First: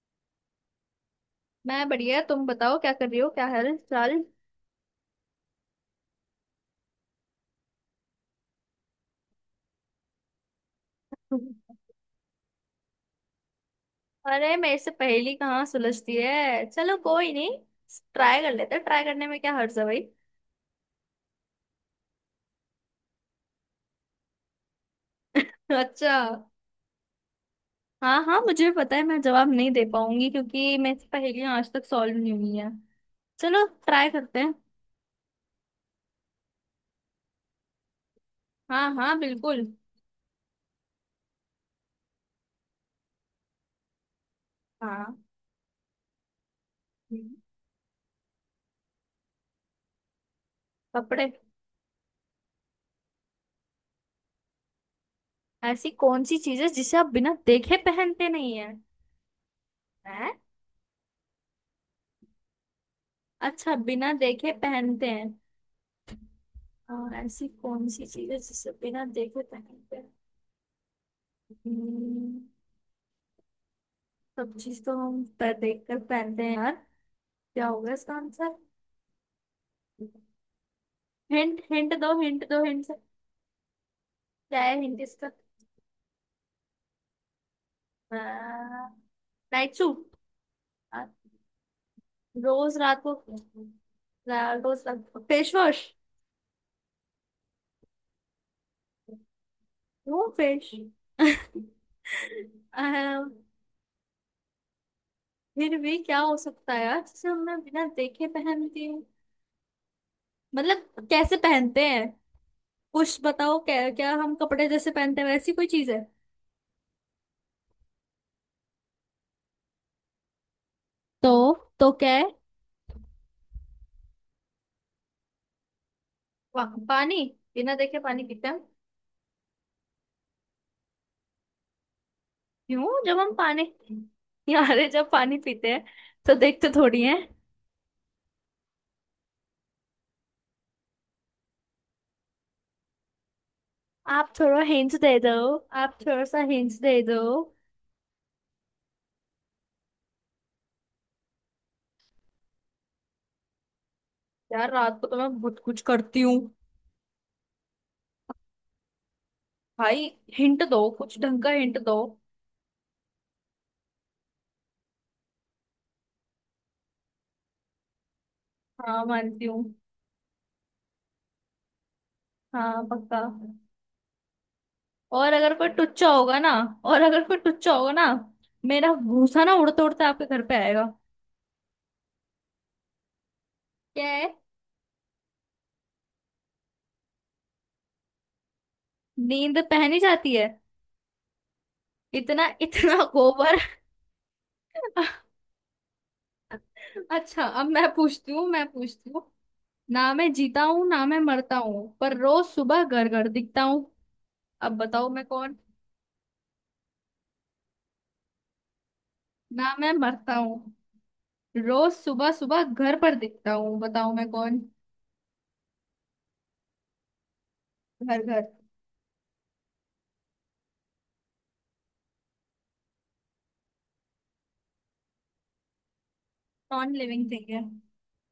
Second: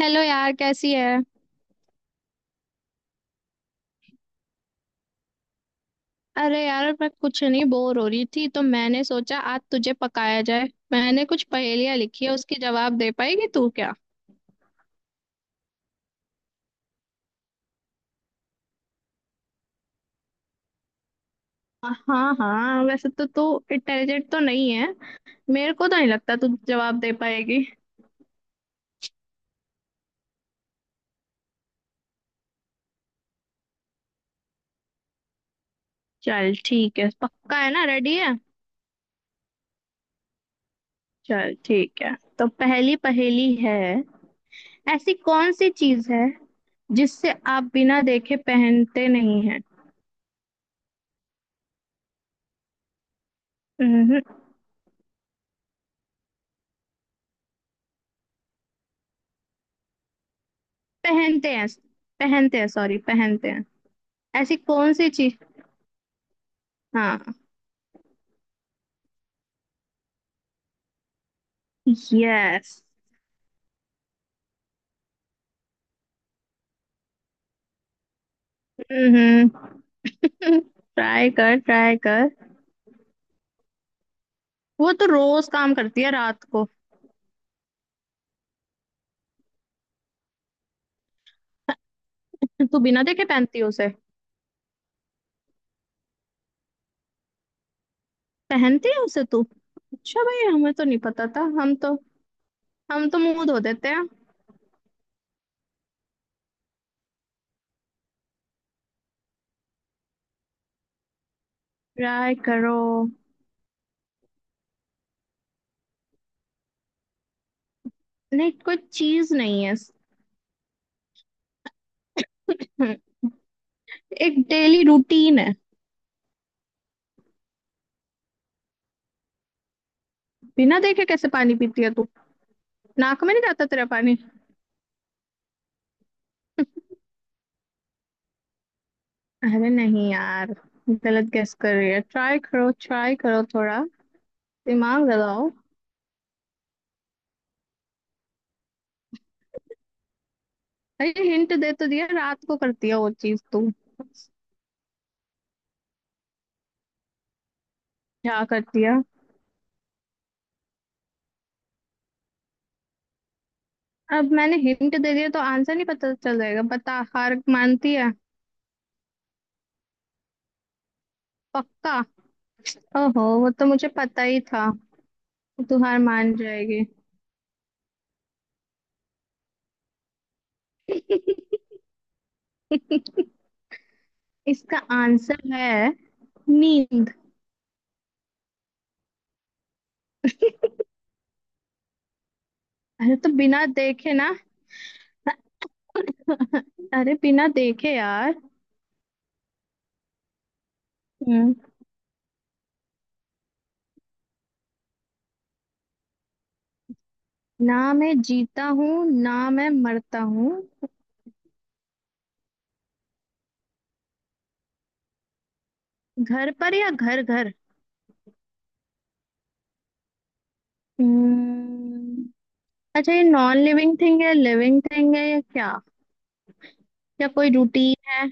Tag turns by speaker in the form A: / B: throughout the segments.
A: Hello यार, कैसी है।
B: मैं बढ़िया। तुम बताओ, क्या कर रही हो? क्या हाल चाल?
A: अरे यार, मैं कुछ नहीं, बोर हो रही थी तो मैंने सोचा आज तुझे पकाया जाए। मैंने कुछ पहेलियां लिखी है, उसके जवाब दे पाएगी तू क्या।
B: अरे मेरे से पहेली कहाँ सुलझती है। चलो कोई नहीं, ट्राई कर लेते हैं। ट्राई करने में क्या हर्ज है भाई।
A: हाँ हाँ, वैसे तो तू इंटेलिजेंट तो नहीं है, मेरे को तो नहीं
B: अच्छा।
A: लगता तू जवाब दे पाएगी।
B: हाँ हाँ, मुझे भी पता है मैं जवाब नहीं दे पाऊंगी, क्योंकि मेरे से पहेलियां आज तक सॉल्व नहीं हुई है। चलो ट्राई करते हैं।
A: चल ठीक है, पक्का है ना, रेडी है।
B: हाँ हाँ बिल्कुल।
A: चल ठीक है, तो पहली पहेली है। ऐसी
B: हाँ।
A: कौन सी चीज है
B: हम्म।
A: जिससे आप बिना देखे पहनते नहीं हैं।
B: कपड़े।
A: हम्म, हम्म,
B: ऐसी कौन सी चीज है जिसे आप बिना देखे पहनते नहीं है, हैं।
A: पहनते हैं, पहनते हैं, सॉरी पहनते हैं।
B: अच्छा, बिना देखे
A: ऐसी कौन
B: पहनते
A: सी
B: हैं।
A: चीज।
B: और
A: हाँ।
B: ऐसी कौन सी चीज है जिसे बिना देखे पहनते हैं? हम्म,
A: यस।
B: सब चीज तो हम पर देख कर पहनते हैं यार। क्या होगा इसका आंसर?
A: हम्म। ट्राई कर,
B: हिंट,
A: ट्राई
B: हिंट दो,
A: कर।
B: हिंट दो, हिंट से क्या है
A: वो
B: हिंट
A: तो
B: इसका?
A: रोज काम करती है रात को।
B: Night suit. रोज
A: तू
B: रात
A: बिना
B: को।
A: देखे पहनती है उसे,
B: रा- रोज रात को फेस वॉश।
A: पहनती है उसे तू। अच्छा
B: नो
A: भाई,
B: फेस।
A: हमें तो नहीं पता था, हम तो, हम तो मुंह धो देते हैं।
B: फिर भी क्या हो सकता है यार जिसे हमने बिना देखे पहनती हूँ? मतलब कैसे पहनते हैं?
A: ट्राई करो।
B: कुछ बताओ, क्या क्या हम कपड़े जैसे पहनते हैं वैसी कोई चीज है?
A: नहीं, कोई चीज नहीं है।
B: तो तो क्या है?
A: हम्म, एक डेली रूटीन है।
B: पा, पानी। बिना देखे पानी पीते हैं हम?
A: बिना देखे कैसे पानी पीती है तू।
B: क्यों, जब
A: नाक
B: हम
A: में नहीं
B: पानी
A: जाता तेरा पानी।
B: यारे जब पानी पीते हैं तो देखते थोड़ी हैं।
A: अरे नहीं यार, गलत गेस कर रही है, ट्राई करो थोड़ा,
B: आप थोड़ा हिंट
A: दिमाग
B: दे दो।
A: लगाओ।
B: आप थोड़ा सा हिंट दे दो।
A: अरे हिंट दे तो दिया, रात को करती है वो चीज तू।
B: यार रात को तो मैं बहुत कुछ करती हूँ।
A: क्या करती है।
B: भाई हिंट दो, कुछ ढंग का हिंट दो।
A: अब मैंने हिंट दे दिया तो आंसर नहीं पता चल जाएगा। बता, हार मानती है।
B: हाँ, मानती हूँ।
A: पक्का।
B: हाँ पक्का।
A: ओहो, वो तो मुझे पता ही था।
B: और अगर कोई
A: तू हार
B: टुच्चा
A: मान
B: होगा ना,
A: जाएगी।
B: और अगर कोई टुच्चा होगा ना, मेरा भूसा ना उड़ते उड़ते आपके घर पे आएगा। क्या है?
A: इसका आंसर है नींद।
B: नींद पहनी जाती है? इतना इतना
A: अरे तो
B: गोबर।
A: बिना देखे ना, अरे
B: अच्छा,
A: बिना
B: अब मैं
A: देखे
B: पूछती
A: यार।
B: हूँ, मैं पूछती हूँ। ना मैं जीता हूँ, ना मैं
A: हम्म,
B: मरता हूँ, पर रोज सुबह घर घर दिखता हूँ। अब बताओ मैं कौन?
A: ना मैं जीता हूँ ना मैं
B: ना मैं
A: मरता
B: मरता
A: हूँ।
B: हूँ, रोज सुबह सुबह घर पर दिखता हूँ, बताओ मैं कौन।
A: घर पर या घर घर।
B: घर घर।
A: हम्म, अच्छा, ये नॉन लिविंग थिंग है, लिविंग थिंग है या क्या,
B: नॉन
A: या
B: लिविंग थिंग
A: कोई
B: है।
A: रूटीन है।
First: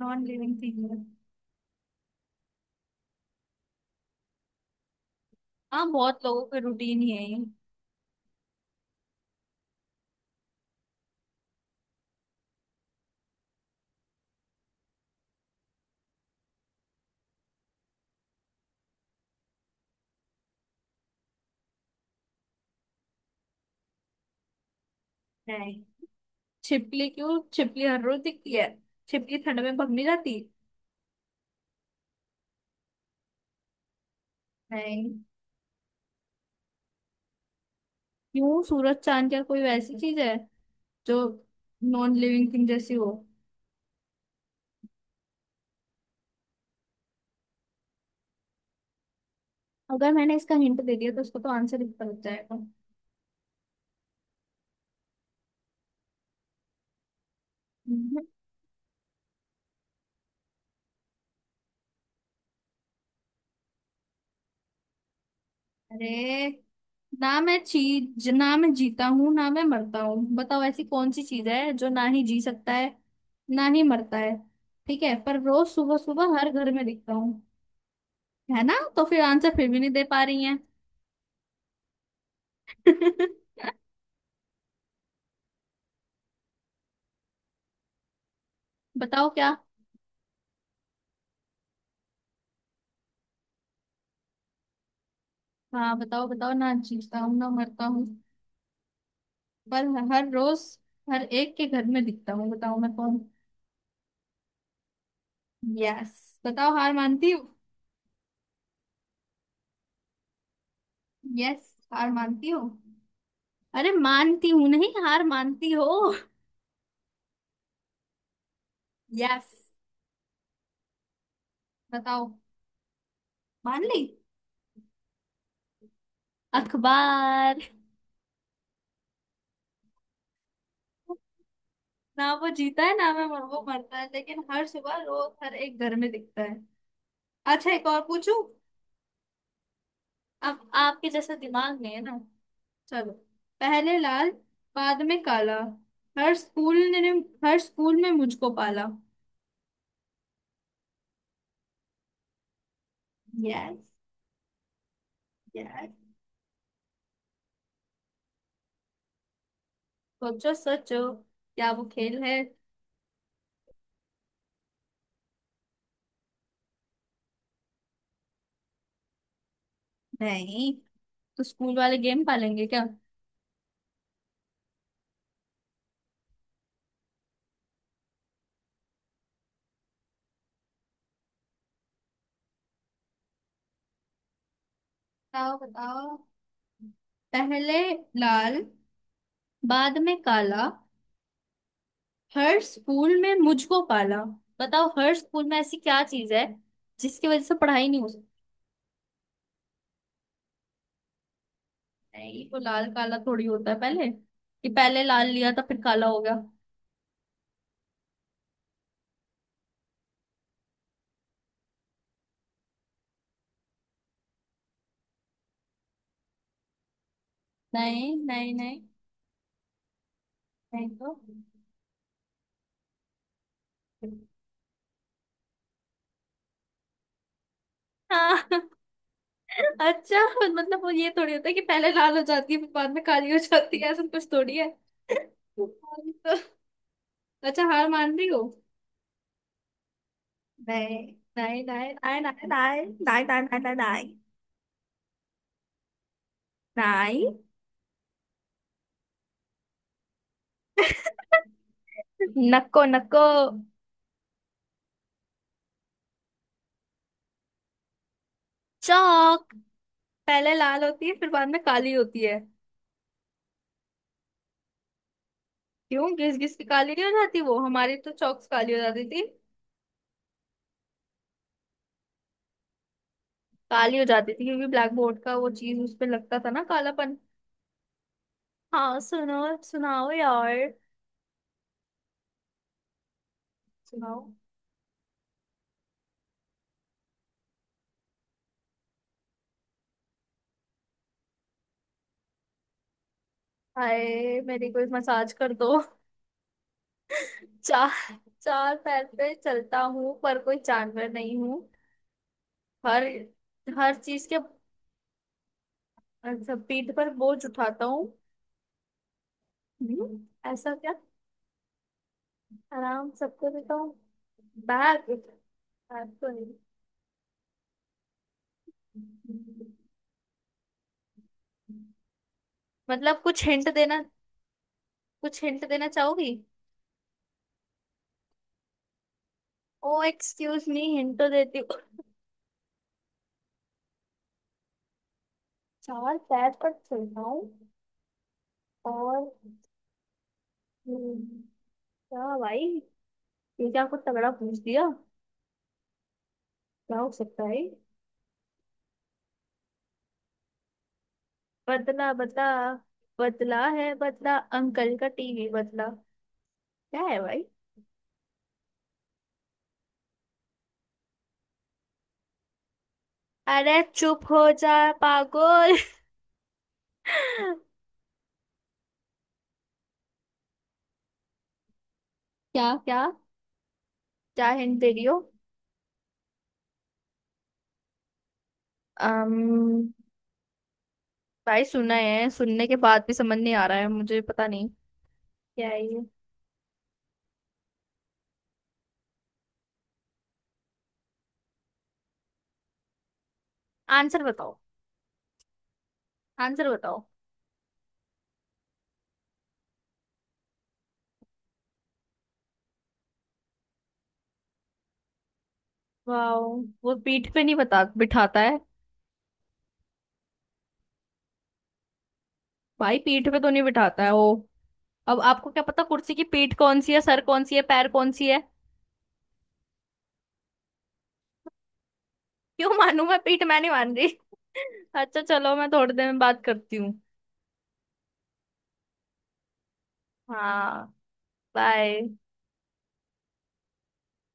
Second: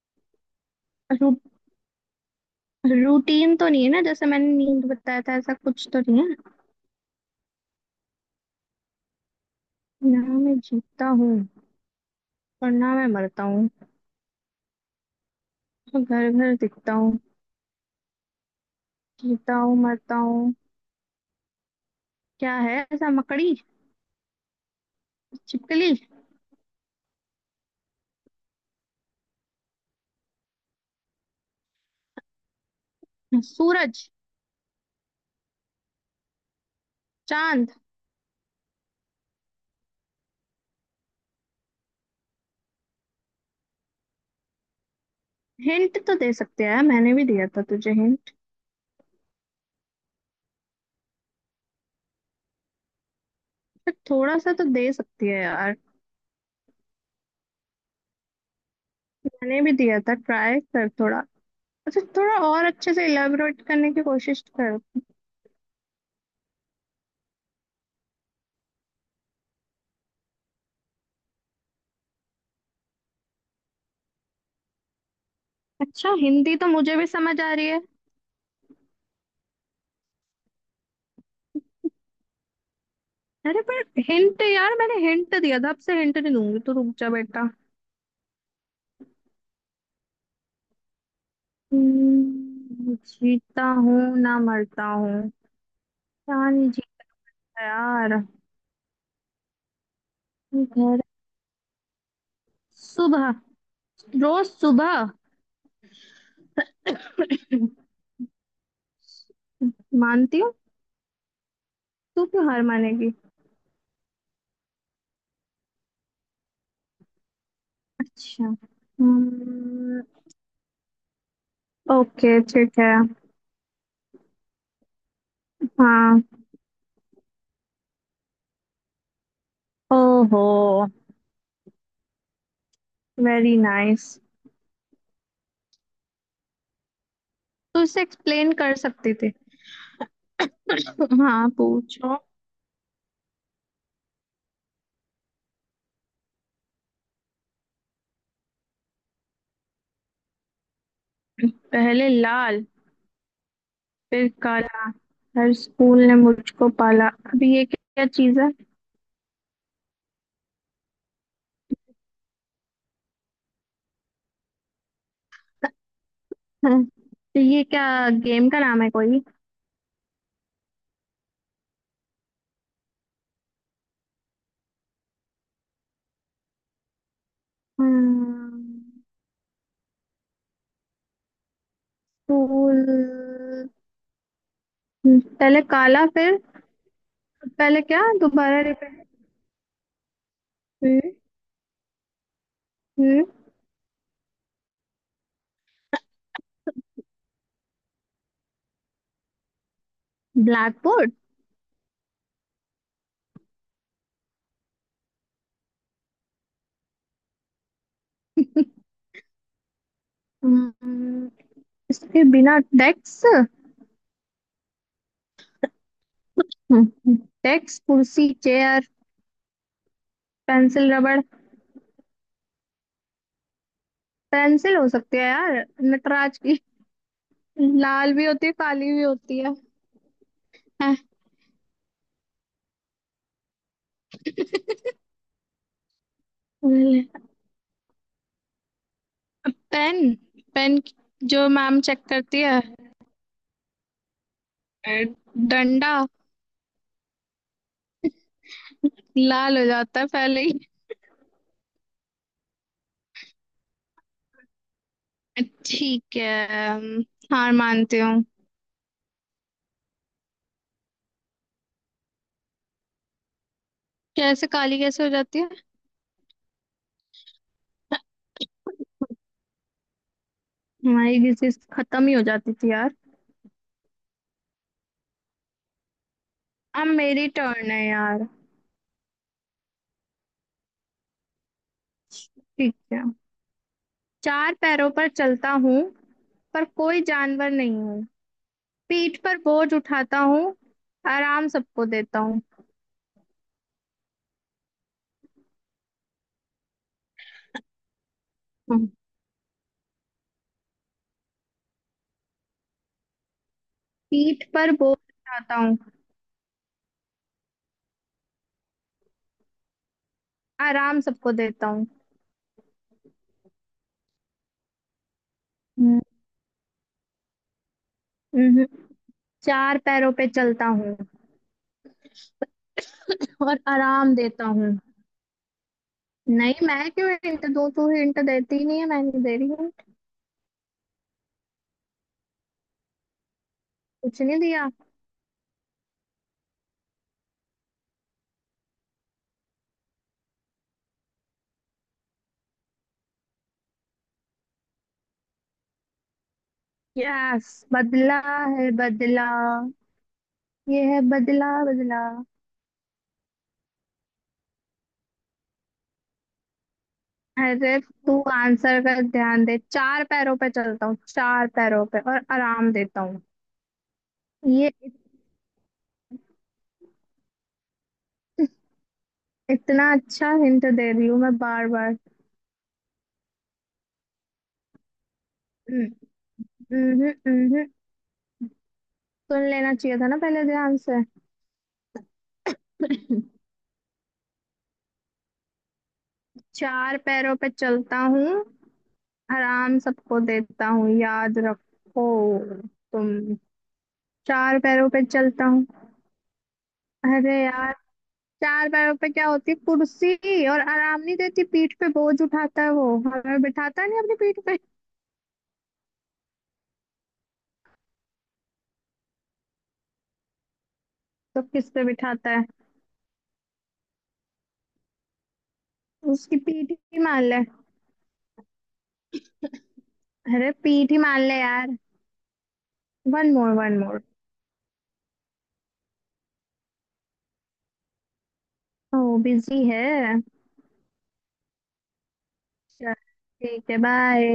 B: नॉन लिविंग थिंग है।
A: रू, रूटीन तो नहीं है ना, जैसे मैंने नींद बताया था, ऐसा कुछ
B: हाँ,
A: तो
B: बहुत
A: नहीं है।
B: लोगों का रूटीन ही है ये।
A: ना मैं जीता हूँ और ना मैं मरता हूँ, घर घर दिखता हूँ। जीता हूँ मरता हूँ, क्या है ऐसा। मकड़ी।
B: नहीं।
A: छिपकली।
B: छिपकली? क्यों, छिपकली हर रोज दिखती है? छिपकली ठंड में भाग नहीं जाती?
A: सूरज।
B: नहीं।
A: चांद।
B: क्यों सूरज चांद, क्या कोई वैसी चीज है जो नॉन लिविंग थिंग जैसी हो?
A: हिंट तो दे सकते हैं, मैंने भी दिया था तुझे हिंट।
B: अगर मैंने इसका हिंट दे दिया तो उसको तो आंसर ही पता जाएगा।
A: थोड़ा सा तो दे सकती है यार,
B: हम्म,
A: मैंने भी दिया था, ट्राई कर थोड़ा। अच्छा, थोड़ा और अच्छे से इलेबोरेट करने की कोशिश कर।
B: अरे, ना मैं चीज, ना मैं जीता हूँ, ना मैं मरता हूँ। बताओ ऐसी कौन सी चीज है जो ना ही जी सकता है, ना ही मरता है। ठीक है, पर रोज सुबह
A: अच्छा,
B: सुबह हर
A: हिंदी तो
B: घर में
A: मुझे भी
B: दिखता हूँ।
A: समझ आ रही है।
B: है ना, तो फिर आंसर फिर भी नहीं दे पा रही हैं।
A: अरे पर, हिंट यार, मैंने हिंट दिया था, अब से हिंट नहीं दूंगी, तो रुक जा बेटा।
B: बताओ क्या।
A: जीता हूँ ना मरता हूँ,
B: हाँ बताओ,
A: क्या
B: बताओ,
A: नहीं
B: ना जीता
A: जीता
B: हूँ ना मरता हूँ,
A: यार।
B: पर हर रोज
A: घर।
B: हर एक के घर में दिखता हूँ। बताओ मैं कौन?
A: सुबह, रोज सुबह।
B: यस। बताओ, हार मानती हो?
A: मानती हूँ।
B: यस, हार
A: तू क्यों
B: मानती
A: हार
B: हो।
A: मानेगी।
B: अरे मानती हूँ नहीं, हार मानती हो?
A: अच्छा।
B: यस,
A: हम्म,
B: बताओ।
A: ओके ठीक है।
B: मान ली।
A: हाँ।
B: अखबार।
A: ओहो,
B: ना वो जीता है, ना मैं
A: वेरी
B: वो मरता है,
A: नाइस।
B: लेकिन हर सुबह रोज हर एक घर में दिखता है। अच्छा,
A: तू
B: एक और
A: इसे
B: पूछू?
A: एक्सप्लेन कर सकती थी।
B: अब आपके जैसे
A: हाँ,
B: दिमाग में है
A: पूछो।
B: ना। चलो। पहले लाल, बाद में काला, हर स्कूल ने, हर स्कूल में मुझको पाला।
A: पहले लाल,
B: यस।
A: फिर काला, हर
B: यस,
A: स्कूल ने मुझको पाला। अभी ये क्या चीज है।
B: सोचो सोचो। क्या वो खेल है?
A: तो ये क्या गेम का नाम है कोई।
B: नहीं, तो स्कूल वाले गेम पालेंगे क्या?
A: हम्म, स्कूल।
B: बताओ,
A: पहले काला
B: बताओ।
A: फिर,
B: पहले
A: पहले क्या,
B: लाल,
A: दोबारा रिपीट।
B: बाद में काला, हर स्कूल
A: हम्म।
B: में मुझको पाला। बताओ हर स्कूल में ऐसी क्या चीज है जिसकी वजह से पढ़ाई नहीं हो सकती।
A: Black board.
B: नहीं, तो लाल काला थोड़ी होता है पहले कि पहले लाल लिया था फिर काला हो गया।
A: हम्म, इसके बिना। डेस्क, डेस्क
B: नहीं
A: कुर्सी
B: नहीं नहीं।
A: चेयर,
B: नहीं
A: पेंसिल
B: तो।
A: रबड़। पेंसिल हो सकती है यार, नटराज की, लाल भी
B: हाँ।
A: होती है काली भी होती है।
B: अच्छा, मतलब वो ये थोड़ी होता है कि पहले लाल हो जाती है फिर बाद में काली हो जाती है, ऐसा कुछ थोड़ी है। तो
A: हैं,
B: अच्छा, हार मान रही हो?
A: पेन, पेन
B: này
A: जो
B: này
A: ma'am
B: này
A: check
B: này này này
A: करती है,
B: này này này này này
A: डंडा,
B: này।
A: लाल हो जाता है पहले ही।
B: नक्को नक्को।
A: ठीक है, हार मानती हूँ।
B: चौक। पहले लाल होती है, फिर बाद में काली होती है।
A: कैसे काली, कैसे हो जाती है।
B: क्यों, घिस घिस के काली नहीं हो जाती? वो हमारी तो चौक से काली हो जाती थी।
A: हमारी डिजीज खत्म ही हो जाती थी यार।
B: काली हो जाती थी क्योंकि ब्लैक बोर्ड का वो चीज उस पे लगता था ना,
A: अब
B: कालापन।
A: मेरी टर्न है यार।
B: हाँ सुनो, सुनाओ यार।
A: ठीक है।
B: सुनाओ।
A: चार पैरों पर चलता हूँ पर कोई जानवर नहीं हूँ, पीठ पर बोझ उठाता हूँ, आराम सबको देता हूँ।
B: हाय, मेरी कोई मसाज कर दो। चार, चार
A: हम्म।
B: पैर पे चलता हूँ पर कोई जानवर नहीं हूँ। हर, हर चीज के।
A: पीठ पर बोझ उठाता हूँ,
B: अच्छा, पीठ पर बोझ उठाता हूँ। ऐसा क्या?
A: आराम सबको देता हूँ।
B: आराम सबको देता हूँ? बैग। बैग
A: हम्म,
B: तो नहीं।
A: हम्म। चार पैरों पे चलता हूँ
B: मतलब कुछ
A: और
B: हिंट देना,
A: आराम देता हूँ।
B: कुछ हिंट देना चाहोगी?
A: नहीं, मैं क्यों हिंट दो, तू हिंट देती ही नहीं है, मैंने दे रही हूँ।
B: ओ एक्सक्यूज मी, हिंट तो देती हूँ।
A: कुछ नहीं दिया।
B: चार पैर पर चलता हूँ और हम्म, क्या भाई, ये क्या कुछ तगड़ा पूछ दिया? क्या हो सकता
A: यस,
B: है ये?
A: बदला है बदला, ये है बदला बदला।
B: बदला, बदला। बदला है बदला, अंकल का टीवी बदला। क्या है भाई?
A: अरे तू आंसर का ध्यान दे, चार पैरों पे चलता हूँ, चार पैरों पे, और आराम देता हूँ।
B: अरे चुप हो
A: ये
B: जा
A: इत-
B: पागल। क्या?
A: इतना अच्छा हिंट दे रही हूँ मैं, बार बार।
B: क्या, क्या हिंट दे रही हो?
A: हम्म, हम्म, हम्म, हम्म। सुन लेना
B: अम्म,
A: चाहिए था ना पहले ध्यान से।
B: भाई सुना है, सुनने के बाद भी समझ नहीं आ रहा है, मुझे पता नहीं क्या है ये।
A: चार पैरों पे चलता हूँ, आराम सबको देता हूँ, याद रखो तुम।
B: आंसर बताओ।
A: चार पैरों पे चलता हूँ।
B: आंसर बताओ।
A: अरे यार, चार पैरों पे क्या होती है? कुर्सी। और आराम नहीं देती, पीठ पे बोझ उठाता है, वो हमें बिठाता नहीं अपनी पीठ पे।
B: वाओ। वो पीठ पे नहीं बता बिठाता है?
A: तो किस पे बिठाता है।
B: भाई पीठ पे तो नहीं बिठाता है वो। अब आपको क्या पता कुर्सी की
A: उसकी
B: पीठ
A: पीठ
B: कौन सी
A: ही
B: है, सर
A: मान ले,
B: कौन सी है, पैर कौन सी है।
A: अरे पीठ ही मान ले यार।
B: क्यों मानू मैं?
A: वन
B: पीठ
A: मोर,
B: मैं नहीं
A: वन
B: मान
A: मोर।
B: रही। अच्छा चलो, मैं थोड़ी देर में बात करती हूँ।
A: ओ बिजी है।
B: हाँ। बाय।
A: चल ठीक है, बाय।